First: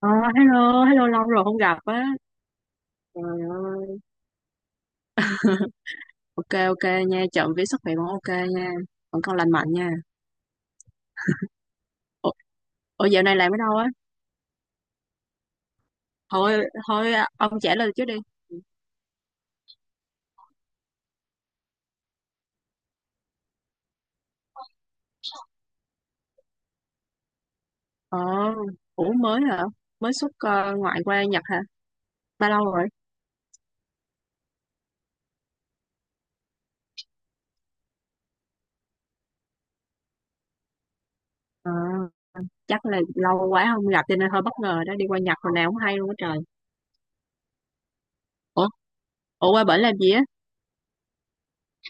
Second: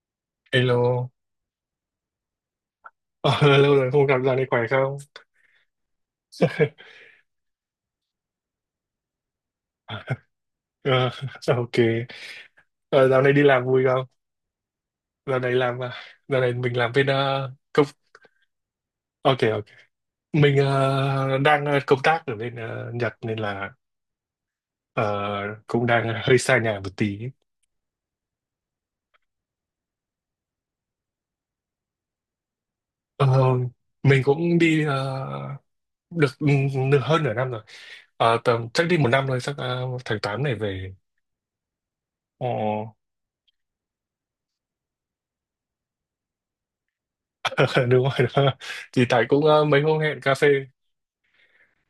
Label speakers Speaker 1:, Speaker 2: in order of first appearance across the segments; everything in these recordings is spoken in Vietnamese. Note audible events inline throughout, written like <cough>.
Speaker 1: Ờ, Hello, hello,
Speaker 2: Hello.
Speaker 1: lâu rồi không gặp á. Trời
Speaker 2: Ờ, Lâu rồi
Speaker 1: ơi.
Speaker 2: không gặp, dạo này khỏe không?
Speaker 1: Ok, ok
Speaker 2: <laughs>
Speaker 1: nha. Trộm vía sức khỏe vẫn ok nha. Vẫn còn lành mạnh nha.
Speaker 2: Ờ, ok.
Speaker 1: Ủa, ủa,
Speaker 2: Ờ, Dạo
Speaker 1: dạo
Speaker 2: này
Speaker 1: này
Speaker 2: đi
Speaker 1: làm ở
Speaker 2: làm
Speaker 1: đâu
Speaker 2: vui
Speaker 1: á?
Speaker 2: không? Dạo này làm, dạo này
Speaker 1: Thôi,
Speaker 2: mình làm bên
Speaker 1: thôi à, ông trả
Speaker 2: công,
Speaker 1: lời trước đi.
Speaker 2: ok ok, mình đang công tác ở bên Nhật nên là ờ, cũng đang hơi xa nhà một tí.
Speaker 1: Ờ, Ủa, mới hả? Mới xuất ngoại qua Nhật hả? Bao lâu rồi?
Speaker 2: Ờ, mình cũng đi được nửa, hơn nửa năm rồi. Tầm chắc đi một năm rồi, chắc tháng 8 này về.
Speaker 1: Ờ,
Speaker 2: Ồ.
Speaker 1: Chắc là lâu quá không gặp cho nên hơi bất ngờ đó. Đi qua Nhật hồi nào cũng hay luôn á trời.
Speaker 2: <laughs> Đúng rồi, đó.
Speaker 1: Ủa,
Speaker 2: Thì tại cũng
Speaker 1: ủa, qua bển
Speaker 2: mấy
Speaker 1: làm
Speaker 2: hôm
Speaker 1: gì
Speaker 2: hẹn
Speaker 1: á?
Speaker 2: cà phê,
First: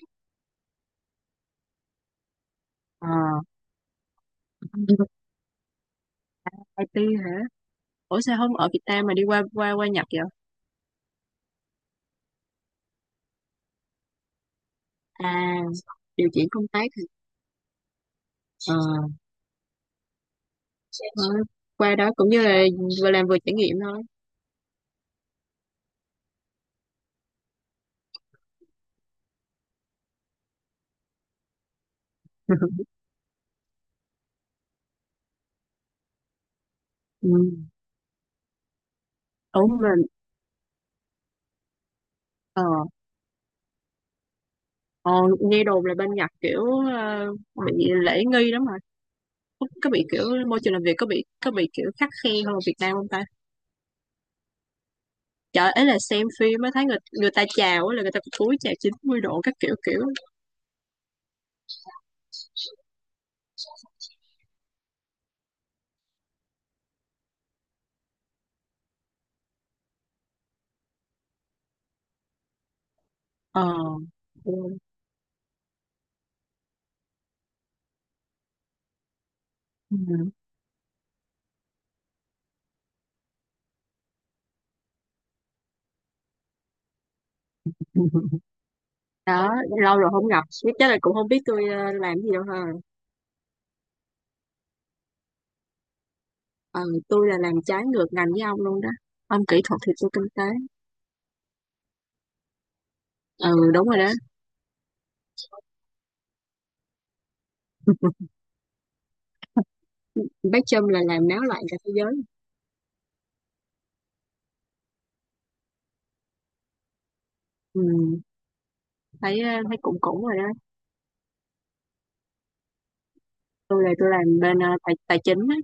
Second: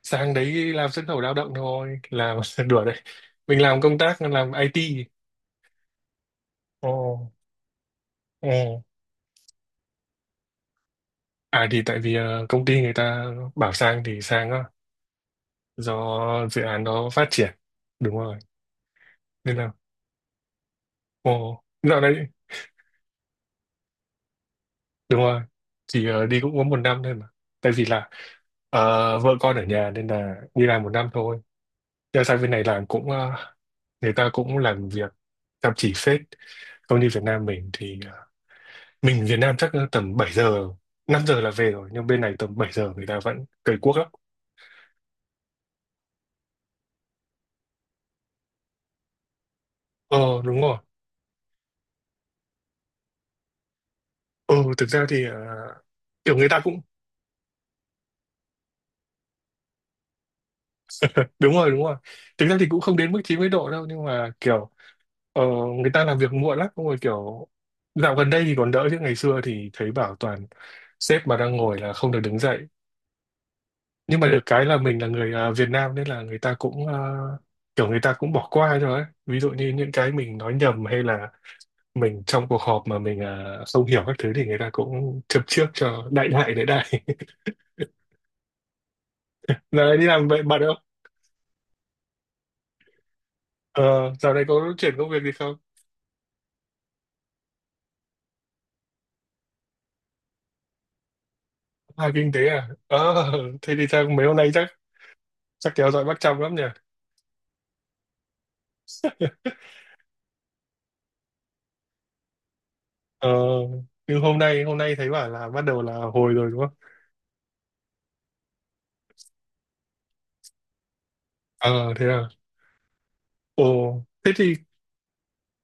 Speaker 2: sang đấy làm xuất khẩu lao động thôi làm, <laughs> đùa đấy.
Speaker 1: Ờ,
Speaker 2: Mình làm công tác làm IT. Ồ,
Speaker 1: IT hả? Ủa sao
Speaker 2: ồ.
Speaker 1: không ở Việt Nam mà đi qua qua qua Nhật vậy?
Speaker 2: Thì tại vì công ty người ta bảo sang thì sang á,
Speaker 1: À, điều
Speaker 2: do
Speaker 1: chuyển
Speaker 2: dự
Speaker 1: công
Speaker 2: án
Speaker 1: tác hả?
Speaker 2: nó phát triển. Đúng rồi,
Speaker 1: Ờ.
Speaker 2: nên là.
Speaker 1: Ờ, Qua
Speaker 2: Dạo
Speaker 1: đó
Speaker 2: đấy
Speaker 1: cũng như là vừa làm vừa trải nghiệm thôi.
Speaker 2: đúng rồi, chỉ đi cũng có một năm thôi mà, tại vì là vợ con ở nhà nên là đi làm một năm thôi. Nhưng sang bên này làm
Speaker 1: <laughs>
Speaker 2: cũng, người ta cũng làm việc chăm chỉ phết. Công ty Việt
Speaker 1: Ừ.
Speaker 2: Nam mình thì, mình Việt Nam
Speaker 1: Ủa
Speaker 2: chắc
Speaker 1: mà
Speaker 2: tầm 7 giờ, 5 giờ là về rồi, nhưng bên này tầm
Speaker 1: ờ
Speaker 2: 7 giờ người ta vẫn cày cuốc lắm.
Speaker 1: ờ, nghe đồn là bên Nhật kiểu ờ, bị lễ nghi lắm mà. Có bị kiểu
Speaker 2: ờ
Speaker 1: môi
Speaker 2: Đúng
Speaker 1: trường
Speaker 2: rồi.
Speaker 1: làm việc, có bị kiểu khắt khe hơn ở Việt Nam không ta?
Speaker 2: Ừ, thực ra thì,
Speaker 1: Trời, ấy là xem
Speaker 2: kiểu người
Speaker 1: phim
Speaker 2: ta
Speaker 1: mới
Speaker 2: cũng.
Speaker 1: thấy người người ta chào á là người ta phải cúi chào 90 độ các kiểu kiểu.
Speaker 2: Đúng rồi, đúng rồi. Thực ra thì cũng không đến mức 90 độ đâu, nhưng mà kiểu ờ, người ta làm việc muộn lắm. Xong rồi kiểu dạo gần đây thì còn đỡ, chứ ngày xưa thì thấy bảo toàn sếp mà đang ngồi là không được đứng dậy.
Speaker 1: ờ
Speaker 2: Nhưng mà được
Speaker 1: ừ.
Speaker 2: cái là mình là người Việt Nam nên là người ta cũng, kiểu người ta cũng bỏ qua rồi ấy. Ví dụ như những cái
Speaker 1: Ừ.
Speaker 2: mình nói nhầm, hay là mình trong cuộc họp mà mình không hiểu các thứ thì người ta cũng châm trước cho đại đại đại đại <laughs>
Speaker 1: <laughs> Đó,
Speaker 2: Giờ này
Speaker 1: lâu
Speaker 2: đi
Speaker 1: rồi không
Speaker 2: làm vậy
Speaker 1: gặp
Speaker 2: bạn
Speaker 1: biết
Speaker 2: không?
Speaker 1: chắc là cũng không biết tôi làm gì đâu ha.
Speaker 2: ờ, Dạo này có chuyển công việc gì không?
Speaker 1: ờ tôi là làm trái ngược ngành với ông luôn đó. Ông kỹ thuật thì tôi kinh tế.
Speaker 2: Kinh tế à? Ờ,
Speaker 1: Ừ,
Speaker 2: Thế thì
Speaker 1: đúng rồi
Speaker 2: chắc
Speaker 1: đó.
Speaker 2: mấy hôm nay chắc, kéo dõi bắt chăm lắm nhỉ.
Speaker 1: <laughs> Bác Trâm là làm náo loạn cả thế giới.
Speaker 2: ờ, nhưng hôm nay, thấy bảo là bắt đầu là hồi rồi đúng không?
Speaker 1: Ừ. Thấy thấy cũng cũng rồi đó.
Speaker 2: Ờ Thế à. ồ
Speaker 1: Tôi là tôi
Speaker 2: Thế
Speaker 1: làm
Speaker 2: thì.
Speaker 1: bên tài tài chính á.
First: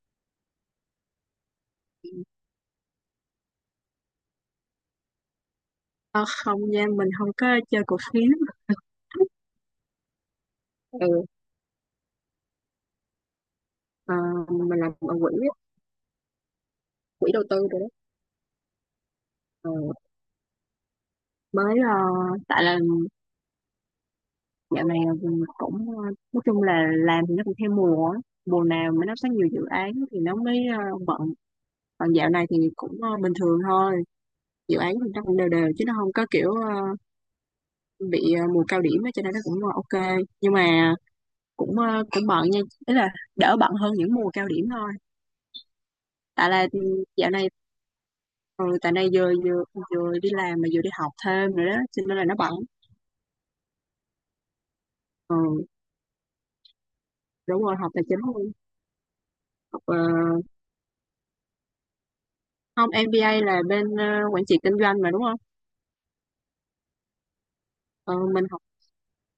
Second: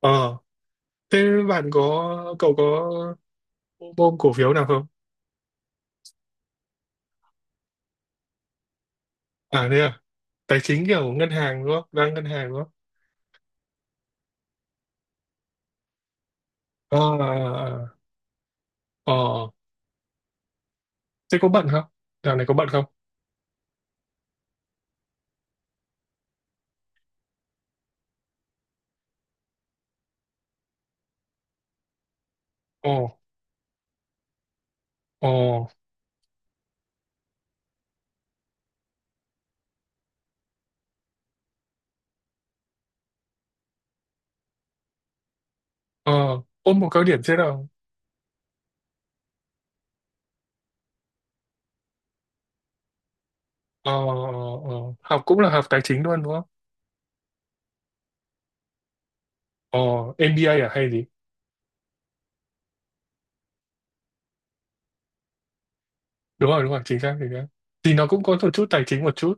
Speaker 2: ờ Thế bạn có cậu có ôm cổ phiếu nào không?
Speaker 1: Ờ, Không nha, mình không có chơi cổ phiếu. <laughs>
Speaker 2: Thế à? Tài chính kiểu
Speaker 1: Ừ.
Speaker 2: ngân hàng đúng không, đang ngân hàng đúng không?
Speaker 1: ờ, mình làm ở quỹ á,
Speaker 2: ờ
Speaker 1: quỹ đầu
Speaker 2: ờ
Speaker 1: tư rồi đó.
Speaker 2: ờ. Ờ,
Speaker 1: Ờ,
Speaker 2: Thế có bận
Speaker 1: mới
Speaker 2: không?
Speaker 1: ờ,
Speaker 2: Dạo này có
Speaker 1: Tại
Speaker 2: bận
Speaker 1: là
Speaker 2: không?
Speaker 1: dạo này mình cũng nói chung là làm thì nó cũng theo mùa á. Mùa nào mà nó có nhiều dự án thì nó mới bận, còn dạo này thì cũng
Speaker 2: Ồ,
Speaker 1: bình thường thôi. Dự án thì nó
Speaker 2: ồ,
Speaker 1: cũng đều đều chứ nó không có kiểu bị mùa cao điểm á, cho nên nó cũng ok, nhưng mà cũng bận nha. Ý là đỡ bận hơn những mùa cao điểm thôi.
Speaker 2: ờ,
Speaker 1: Tại là
Speaker 2: Ôm một cao điểm
Speaker 1: dạo
Speaker 2: thế
Speaker 1: này
Speaker 2: nào?
Speaker 1: ừ, tại này vừa vừa vừa đi làm mà vừa đi học thêm nữa đó cho nên là nó bận.
Speaker 2: Ờ, ờ, Học cũng là học
Speaker 1: Ừ,
Speaker 2: tài chính luôn đúng không?
Speaker 1: đúng rồi, học tài chính luôn.
Speaker 2: Ờ,
Speaker 1: Học
Speaker 2: MBA à hay gì?
Speaker 1: không, MBA là bên quản trị kinh doanh mà đúng không?
Speaker 2: Đúng rồi, chính xác, chính xác. Thì nó
Speaker 1: Ừ,
Speaker 2: cũng có
Speaker 1: mình
Speaker 2: một
Speaker 1: học
Speaker 2: chút tài chính một chút.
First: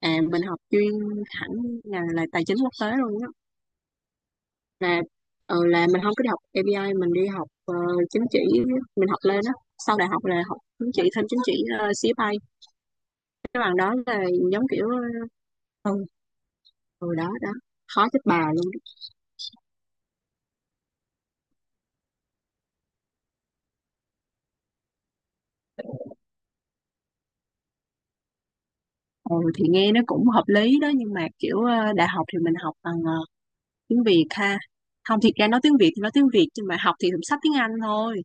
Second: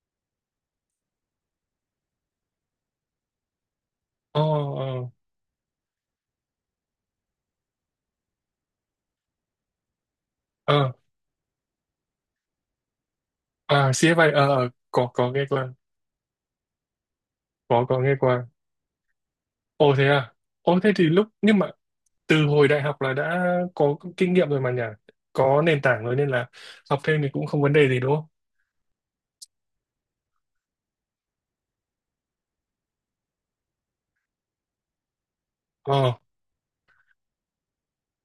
Speaker 1: à mình học chuyên hẳn là tài chính quốc tế luôn đó.
Speaker 2: Ờ,
Speaker 1: Là
Speaker 2: ờ,
Speaker 1: mình không có đi học MBA, mình đi học chứng chỉ. Mình học lên đó, sau đại học là học chứng
Speaker 2: ờ,
Speaker 1: chỉ, thêm chứng chỉ CFA, cái bằng đó là
Speaker 2: CFA,
Speaker 1: giống kiểu
Speaker 2: có nghe qua,
Speaker 1: ờ, rồi đó đó,
Speaker 2: có
Speaker 1: khó
Speaker 2: nghe
Speaker 1: chết
Speaker 2: qua.
Speaker 1: bà luôn.
Speaker 2: Ồ thế à? Thế thì lúc, nhưng mà từ hồi đại học là đã có kinh nghiệm rồi mà nhỉ? Có nền tảng rồi nên là học thêm thì cũng không vấn đề gì đúng không?
Speaker 1: Đó. Ừ, thì nghe nó cũng hợp lý đó nhưng mà kiểu đại học thì mình học bằng tiếng Việt ha. Không, thiệt ra nói tiếng Việt thì nói
Speaker 2: Ờ,
Speaker 1: tiếng Việt nhưng mà học thì cũng sách tiếng Anh thôi.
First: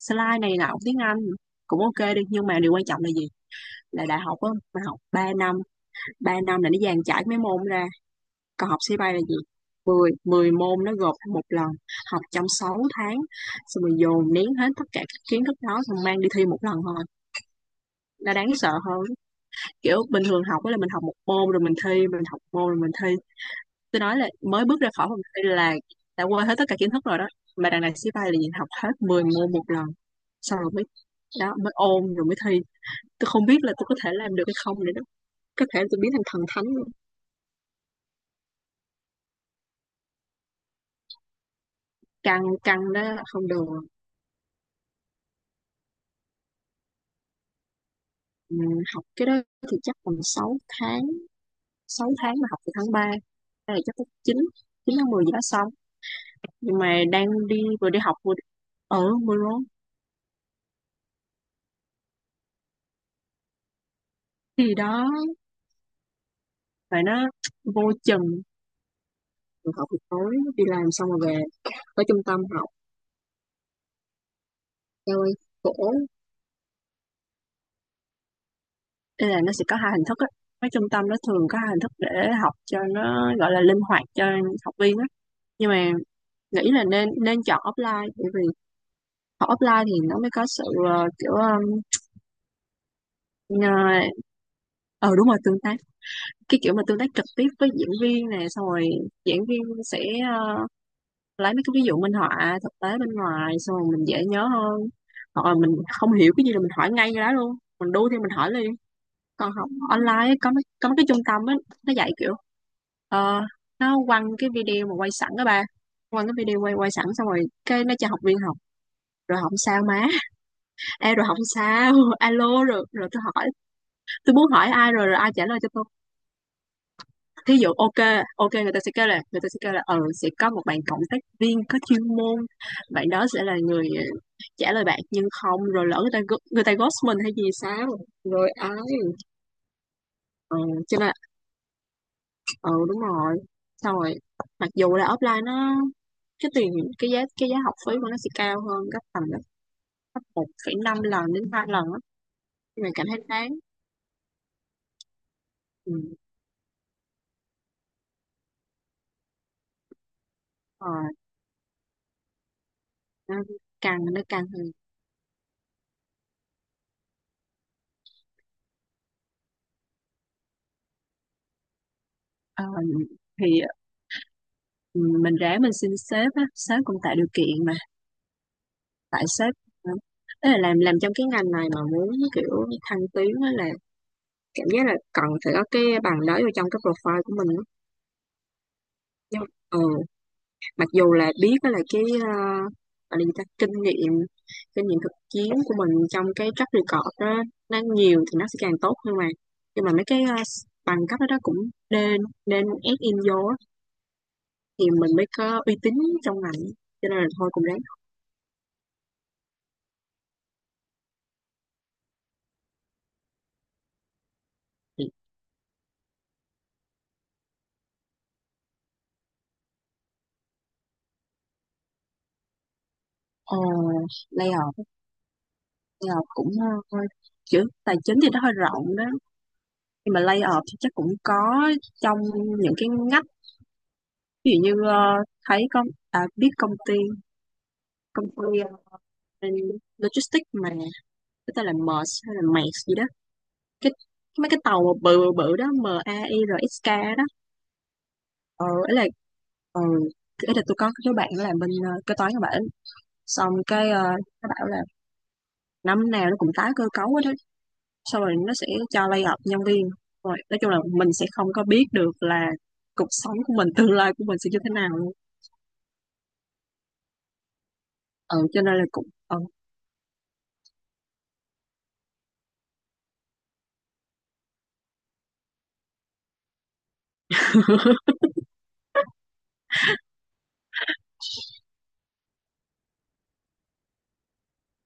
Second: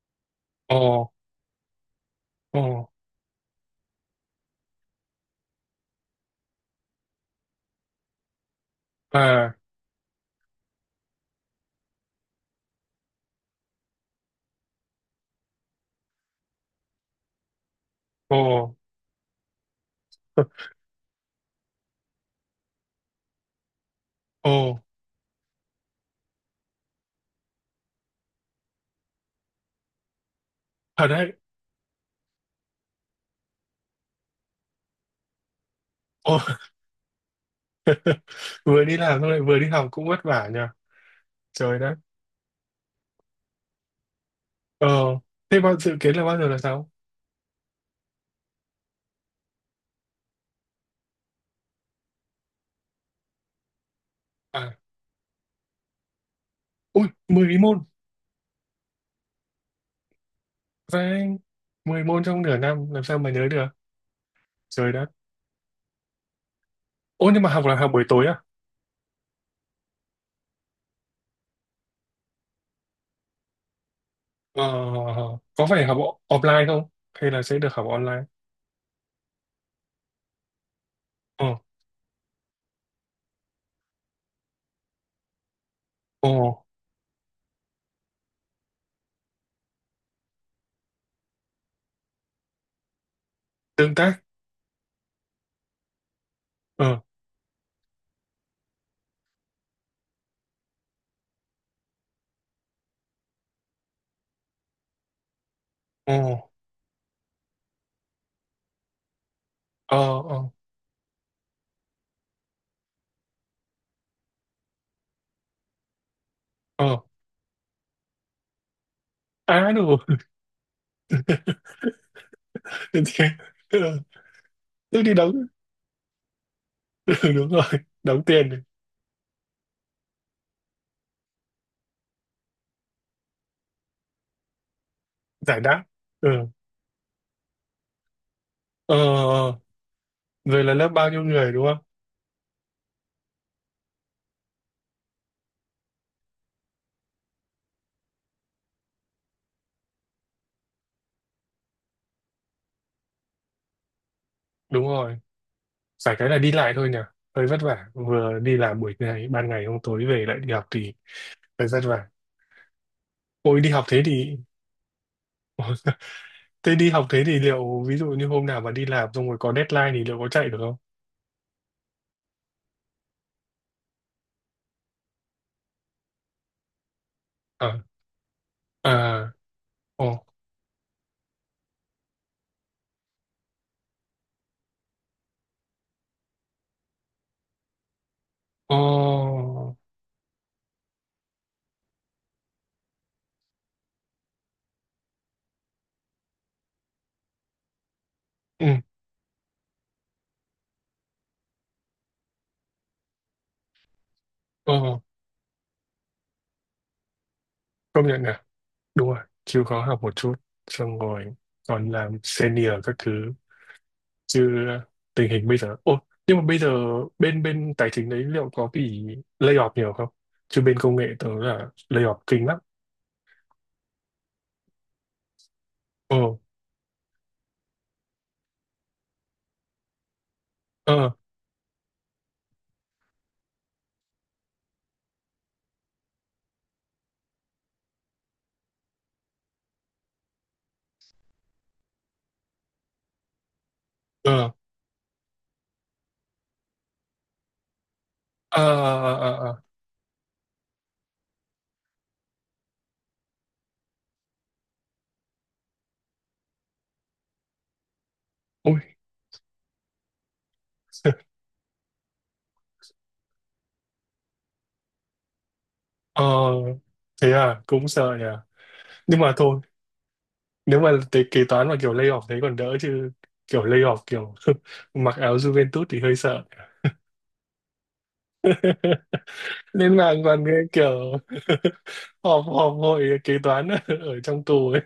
Speaker 1: Slide này là
Speaker 2: ờ,
Speaker 1: học tiếng Anh. Cũng ok đi, nhưng
Speaker 2: ờ,
Speaker 1: mà điều quan trọng là gì, là đại học á mình học 3 năm, 3 năm là nó dàn trải mấy môn ra. Còn học sĩ bay là gì,
Speaker 2: à,
Speaker 1: 10 10 môn nó gộp thành một lần, học trong 6 tháng, xong rồi dồn nén hết tất cả các kiến thức đó, xong mang đi thi một lần thôi. Nó
Speaker 2: ờ.
Speaker 1: đáng sợ hơn. Kiểu bình thường học á là mình học một môn rồi mình thi, mình học một môn rồi mình thi. Tôi nói là
Speaker 2: Ồ,
Speaker 1: mới bước ra khỏi phòng thi là đã quên hết tất cả kiến thức rồi đó. Mà đằng này sĩ bay là nhìn học hết 10 môn một lần, xong rồi mới
Speaker 2: thật đấy.
Speaker 1: đó mới ôn rồi mới thi. Tôi không biết là tôi có thể làm được hay không nữa đó. Có thể tôi biến thành
Speaker 2: Ồ.
Speaker 1: thần thánh
Speaker 2: <laughs>
Speaker 1: luôn.
Speaker 2: Vừa đi làm xong lại vừa đi học cũng vất vả nhờ. Trời đất.
Speaker 1: Căng, căng đó là không được.
Speaker 2: Ờ, Thế bao dự kiến là bao giờ là sao?
Speaker 1: Ừ, học cái đó thì chắc còn 6 tháng. Sáu tháng mà học từ tháng 3, đây là chắc tới 9,
Speaker 2: À,
Speaker 1: 9 tháng 10 gì đó xong. Nhưng mà đang đi
Speaker 2: Mười môn.
Speaker 1: vừa đi học vừa đi ở mưa lớn.
Speaker 2: Và 10 môn trong nửa năm làm sao mà nhớ được?
Speaker 1: Thì
Speaker 2: Trời
Speaker 1: đó
Speaker 2: đất.
Speaker 1: và nó
Speaker 2: Ồ, nhưng mà học là học
Speaker 1: vô
Speaker 2: buổi
Speaker 1: chừng,
Speaker 2: tối à?
Speaker 1: rồi học buổi tối đi làm xong rồi về tới trung tâm học,
Speaker 2: Ờ,
Speaker 1: eo ơi
Speaker 2: có
Speaker 1: khổ.
Speaker 2: phải học offline không? Hay là sẽ được học online?
Speaker 1: Nên là nó sẽ có hai hình thức á, cái trung tâm nó thường
Speaker 2: Ờ,
Speaker 1: có hai hình thức để học cho nó gọi là linh hoạt cho học viên á. Nhưng mà
Speaker 2: ồ,
Speaker 1: nghĩ là nên nên chọn offline bởi vì học offline thì nó mới có sự kiểu ờ
Speaker 2: Tương tác.
Speaker 1: ờ, đúng rồi, tương tác. Cái kiểu mà tương
Speaker 2: Ờ,
Speaker 1: tác trực tiếp với diễn viên nè, xong rồi diễn viên sẽ ờ, lấy mấy cái ví dụ minh họa thực tế bên ngoài xong rồi mình dễ nhớ hơn. Hoặc là mình không
Speaker 2: ồ,
Speaker 1: hiểu cái gì là mình hỏi ngay cái đó luôn, mình đu thì mình hỏi liền. Còn học
Speaker 2: ờ,
Speaker 1: online ấy,
Speaker 2: ờ,
Speaker 1: có mấy cái trung tâm ấy, nó dạy kiểu ờ, nó quăng cái video mà quay sẵn đó ba, quăng cái video quay quay
Speaker 2: ờ.
Speaker 1: sẵn xong rồi cái nó cho học viên học, rồi không
Speaker 2: À,
Speaker 1: sao
Speaker 2: đúng rồi.
Speaker 1: má. <laughs> Ê, rồi không sao. <laughs> Alo, rồi rồi tôi hỏi,
Speaker 2: <laughs>
Speaker 1: tôi muốn hỏi ai
Speaker 2: Tức
Speaker 1: rồi
Speaker 2: đi
Speaker 1: rồi ai
Speaker 2: đóng,
Speaker 1: trả lời cho tôi.
Speaker 2: <laughs> ừ, đúng
Speaker 1: Thí
Speaker 2: rồi.
Speaker 1: dụ ok,
Speaker 2: Đóng tiền,
Speaker 1: ok,
Speaker 2: để
Speaker 1: người ta sẽ kêu là, người ta sẽ kêu là ừ, sẽ có một bạn cộng tác viên có chuyên môn. Bạn đó sẽ là người trả lời bạn, nhưng
Speaker 2: giải
Speaker 1: không,
Speaker 2: đáp.
Speaker 1: rồi lỡ người ta
Speaker 2: Ừ.
Speaker 1: người ta ghost mình hay gì sao. Rồi ấy.
Speaker 2: Ờ ờ, ờ.
Speaker 1: Ừ,
Speaker 2: Rồi là lớp
Speaker 1: cho
Speaker 2: bao
Speaker 1: nên,
Speaker 2: nhiêu người đúng không?
Speaker 1: ừ, đúng rồi. Xong rồi mặc dù là offline nó, cái tiền, cái giá học phí của nó sẽ cao hơn gấp tầm gấp 1,5 lần đến 3 lần á, nhưng mà cảm thấy đáng.
Speaker 2: Đúng rồi. Phải
Speaker 1: Ừ.
Speaker 2: cái là đi lại thôi nhỉ. Hơi vất vả. Vừa đi làm buổi ngày, ban ngày hôm tối về lại đi học
Speaker 1: ờ,
Speaker 2: thì hơi vất vả.
Speaker 1: nó
Speaker 2: Ôi đi học thế
Speaker 1: căng nó
Speaker 2: thì.
Speaker 1: căng hơn.
Speaker 2: <laughs> Ôi. Thế đi học thế thì liệu ví dụ như hôm nào mà đi làm xong rồi có deadline thì liệu có chạy được không?
Speaker 1: Ờ, thì ừ, mình ráng mình xin sếp á, sếp cũng tạo điều kiện mà,
Speaker 2: À,
Speaker 1: tại
Speaker 2: à,
Speaker 1: sếp nữa.
Speaker 2: ồ,
Speaker 1: Tức là làm trong cái ngành này mà muốn kiểu thăng tiến á là cảm giác là cần phải có cái bằng đó vô trong cái profile của mình á.
Speaker 2: ồ,
Speaker 1: Nhưng ừ, mặc dù là biết đó là cái gọi là gì ta, kinh nghiệm, kinh nghiệm thực chiến của mình trong cái track record đó nó nhiều thì nó sẽ
Speaker 2: ừ,
Speaker 1: càng tốt, nhưng mà mấy cái bằng cấp đó, đó cũng nên nên ép in vô á, thì
Speaker 2: ồ,
Speaker 1: mình mới có uy tín trong ngành, cho nên là thôi cũng ráng.
Speaker 2: công nhận nè. Đúng rồi. Chịu khó học một chút. Xong rồi còn làm senior các thứ, chứ tình hình bây giờ nhưng mà bây giờ bên bên tài chính đấy liệu có bị lay off nhiều không? Chứ bên công nghệ tớ là lay off kinh lắm.
Speaker 1: Ờ, Layoff giờ
Speaker 2: ờ
Speaker 1: cũng hơi, chữ tài chính thì nó hơi rộng đó nhưng mà lay off thì chắc cũng
Speaker 2: ờ
Speaker 1: có trong những cái ngách. Ví dụ như thấy có à, biết công ty, công ty ờ, logistics mà cái tên là MERS hay là MERS gì đó, cái mấy
Speaker 2: ờ
Speaker 1: cái tàu mà bự bự bự đó, MAIRSK đó.
Speaker 2: ờ
Speaker 1: Ờ, ấy là
Speaker 2: ờ ờ ờ.
Speaker 1: ừ tôi có cái đứa bạn làm bên kế toán các bạn, xong cái nó bảo là năm nào nó cũng tái cơ cấu hết đó, xong rồi nó sẽ
Speaker 2: Ôi.
Speaker 1: cho lay off nhân viên, rồi nói chung là mình sẽ
Speaker 2: <laughs>
Speaker 1: không có biết được là cuộc sống của mình, tương lai của mình sẽ như thế nào luôn.
Speaker 2: ờ Thế à, cũng sợ nhỉ.
Speaker 1: Ừ, cho nên là cũng
Speaker 2: Nhưng mà thôi, nếu mà cái kế toán mà kiểu lay off thế còn đỡ, chứ kiểu lay off kiểu <laughs> mặc áo Juventus thì hơi sợ.
Speaker 1: <laughs>
Speaker 2: <laughs> Lên mạng còn cái kiểu <laughs> họp họp hội kế toán <laughs> ở trong tù ấy.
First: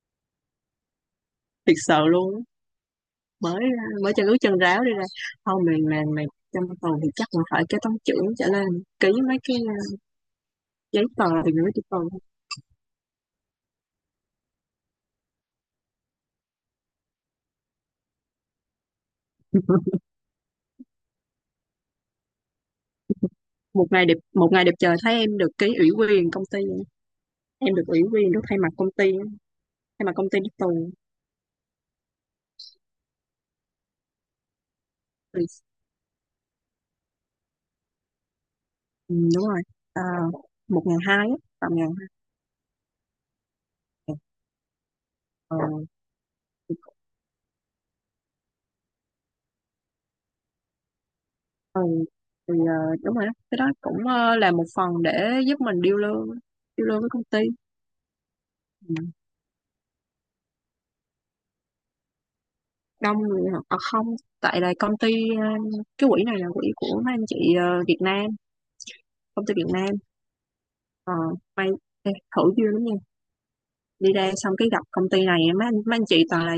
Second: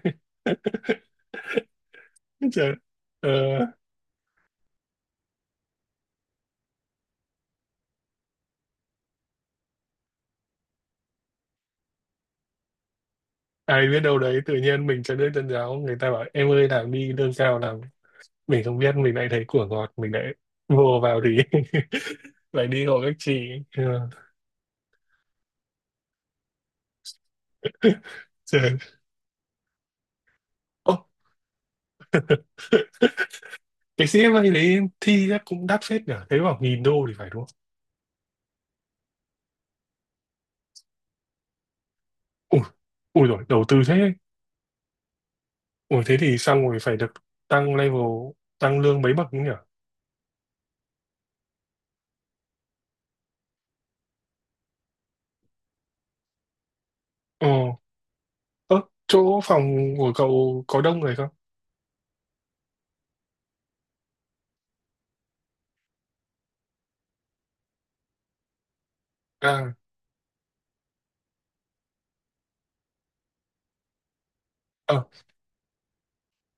Speaker 1: thiệt sợ luôn á.
Speaker 2: <laughs> Trời. ờ
Speaker 1: Mới mới chân ướt chân ráo đi ra, không, mình mày mày trong tuần thì chắc là phải cái toán trưởng trở lên ký mấy cái giấy tờ thì gửi cho tuần.
Speaker 2: Ai biết đâu đấy tự nhiên mình cho nước chân giáo, người ta bảo em ơi làm đi lương cao làm, mình không biết mình lại thấy của ngọt mình lại <laughs> vô vào thì <laughs> lại đi hộ các chị. Ừ.
Speaker 1: Một ngày đẹp trời thấy em được ký ủy quyền công ty, em được ủy
Speaker 2: <laughs>
Speaker 1: quyền được thay mặt
Speaker 2: Trời.
Speaker 1: công ty, thay mặt công ty đi tù.
Speaker 2: ô cái CFA đấy thi chắc
Speaker 1: Ừ,
Speaker 2: cũng đắt phết nhỉ, thấy bảo nghìn đô thì phải, đúng không?
Speaker 1: đúng rồi. À, 1.200 á, tầm 1.200.
Speaker 2: Ui Ui rồi đầu tư thế.
Speaker 1: Ờ,
Speaker 2: Thế thì xong rồi phải được tăng level, tăng lương mấy bậc nữa nhỉ.
Speaker 1: Ừ, thì đúng rồi đó. Cái đó cũng là một phần để giúp mình điêu lương với công ty.
Speaker 2: Ờ ơ
Speaker 1: Ừ.
Speaker 2: Chỗ phòng của cậu có đông người không?
Speaker 1: Đông người hả? À, không, tại là công ty ờ, cái quỹ này là quỹ của mấy anh chị Việt Nam, công ty Việt
Speaker 2: à
Speaker 1: Nam. Ờ, May, ê, thử duyên lắm nha. Đi ra xong cái gặp
Speaker 2: ờ
Speaker 1: công ty này, mấy anh chị toàn là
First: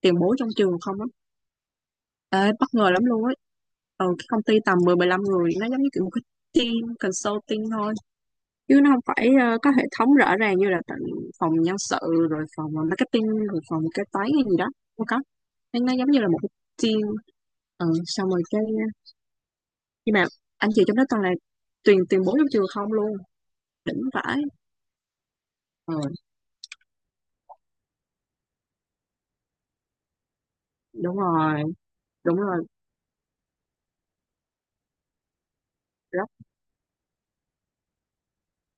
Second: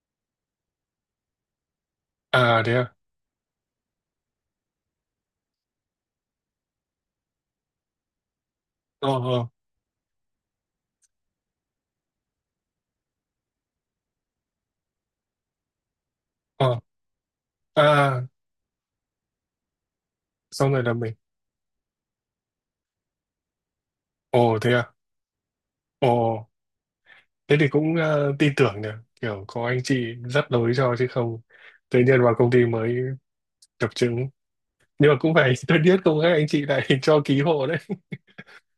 Speaker 1: tiền bối trong trường không á. Ê, bất
Speaker 2: Thế
Speaker 1: ngờ
Speaker 2: à?
Speaker 1: lắm luôn á. Ừ, cái công ty tầm 10 15 người nó giống như kiểu một cái team consulting thôi. Chứ nó không
Speaker 2: ờ
Speaker 1: phải
Speaker 2: ờ
Speaker 1: có hệ thống rõ ràng như là tận phòng nhân sự, rồi phòng marketing, rồi phòng kế toán hay gì đó. Không có, nó giống như là một cái
Speaker 2: ờ
Speaker 1: team. Ừ,
Speaker 2: à
Speaker 1: xong rồi cái, nhưng mà anh
Speaker 2: Xong rồi
Speaker 1: chị
Speaker 2: là
Speaker 1: trong đó
Speaker 2: mình.
Speaker 1: toàn là tuyển tuyển bố trong trường không luôn, đỉnh vãi.
Speaker 2: Ồ thế à?
Speaker 1: Ừ,
Speaker 2: Ồ, thế thì cũng tin tưởng nhỉ, kiểu có anh chị dắt lối cho chứ
Speaker 1: đúng
Speaker 2: không
Speaker 1: rồi,
Speaker 2: tự nhiên vào
Speaker 1: đúng
Speaker 2: công
Speaker 1: rồi.
Speaker 2: ty mới chập chững. Nhưng mà cũng phải <laughs> tôi biết không
Speaker 1: Rất
Speaker 2: các anh chị lại <laughs> cho ký hộ đấy.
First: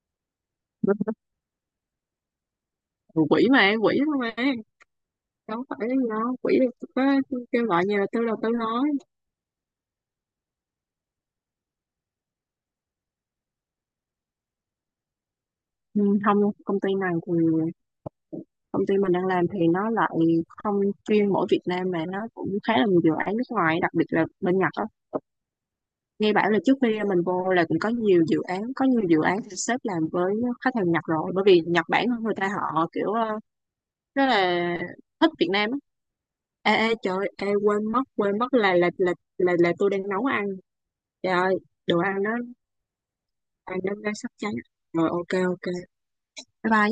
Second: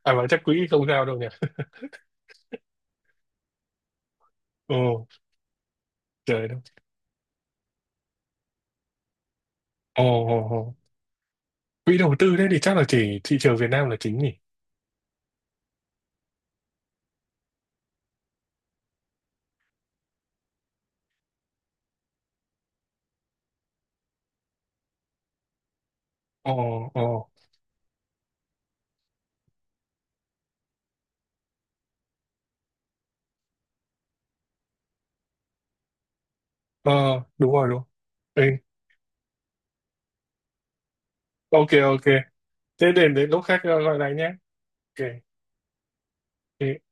Speaker 2: À mà chắc quỹ không sao đâu
Speaker 1: rất-
Speaker 2: nhỉ.
Speaker 1: rất- Quỷ mà em, quỷ thôi mà,
Speaker 2: Ồ,
Speaker 1: đâu phải cái gì đâu
Speaker 2: trời
Speaker 1: quỷ,
Speaker 2: đất.
Speaker 1: có kêu gọi như là tư đầu tư nói.
Speaker 2: Ồ, ồ, ồ. Quỹ đầu tư đấy thì chắc là chỉ thị trường Việt Nam là chính nhỉ.
Speaker 1: Ừ, không, công ty này thì công ty mình đang làm thì nó lại không chuyên mỗi Việt Nam mà nó cũng khá là nhiều dự án nước ngoài, đặc biệt là bên Nhật á. Nghe bảo
Speaker 2: Ồ,
Speaker 1: là trước khi mình
Speaker 2: ồ,
Speaker 1: vô là cũng có nhiều dự án, có nhiều dự án thì sếp làm với khách hàng Nhật rồi, bởi vì Nhật Bản người ta họ kiểu rất là thích Việt Nam á. Ê,
Speaker 2: ờ,
Speaker 1: ê trời ơi, ê,
Speaker 2: đúng rồi đúng.
Speaker 1: quên
Speaker 2: Ừ,
Speaker 1: mất là, là tôi đang nấu ăn, trời ơi,
Speaker 2: ok
Speaker 1: đồ
Speaker 2: ok.
Speaker 1: ăn nó,
Speaker 2: Thế đến, lúc khác
Speaker 1: ăn nó
Speaker 2: gọi lại
Speaker 1: đang sắp
Speaker 2: nhé.
Speaker 1: cháy. Rồi ok, ok, bye
Speaker 2: Ok.
Speaker 1: bye.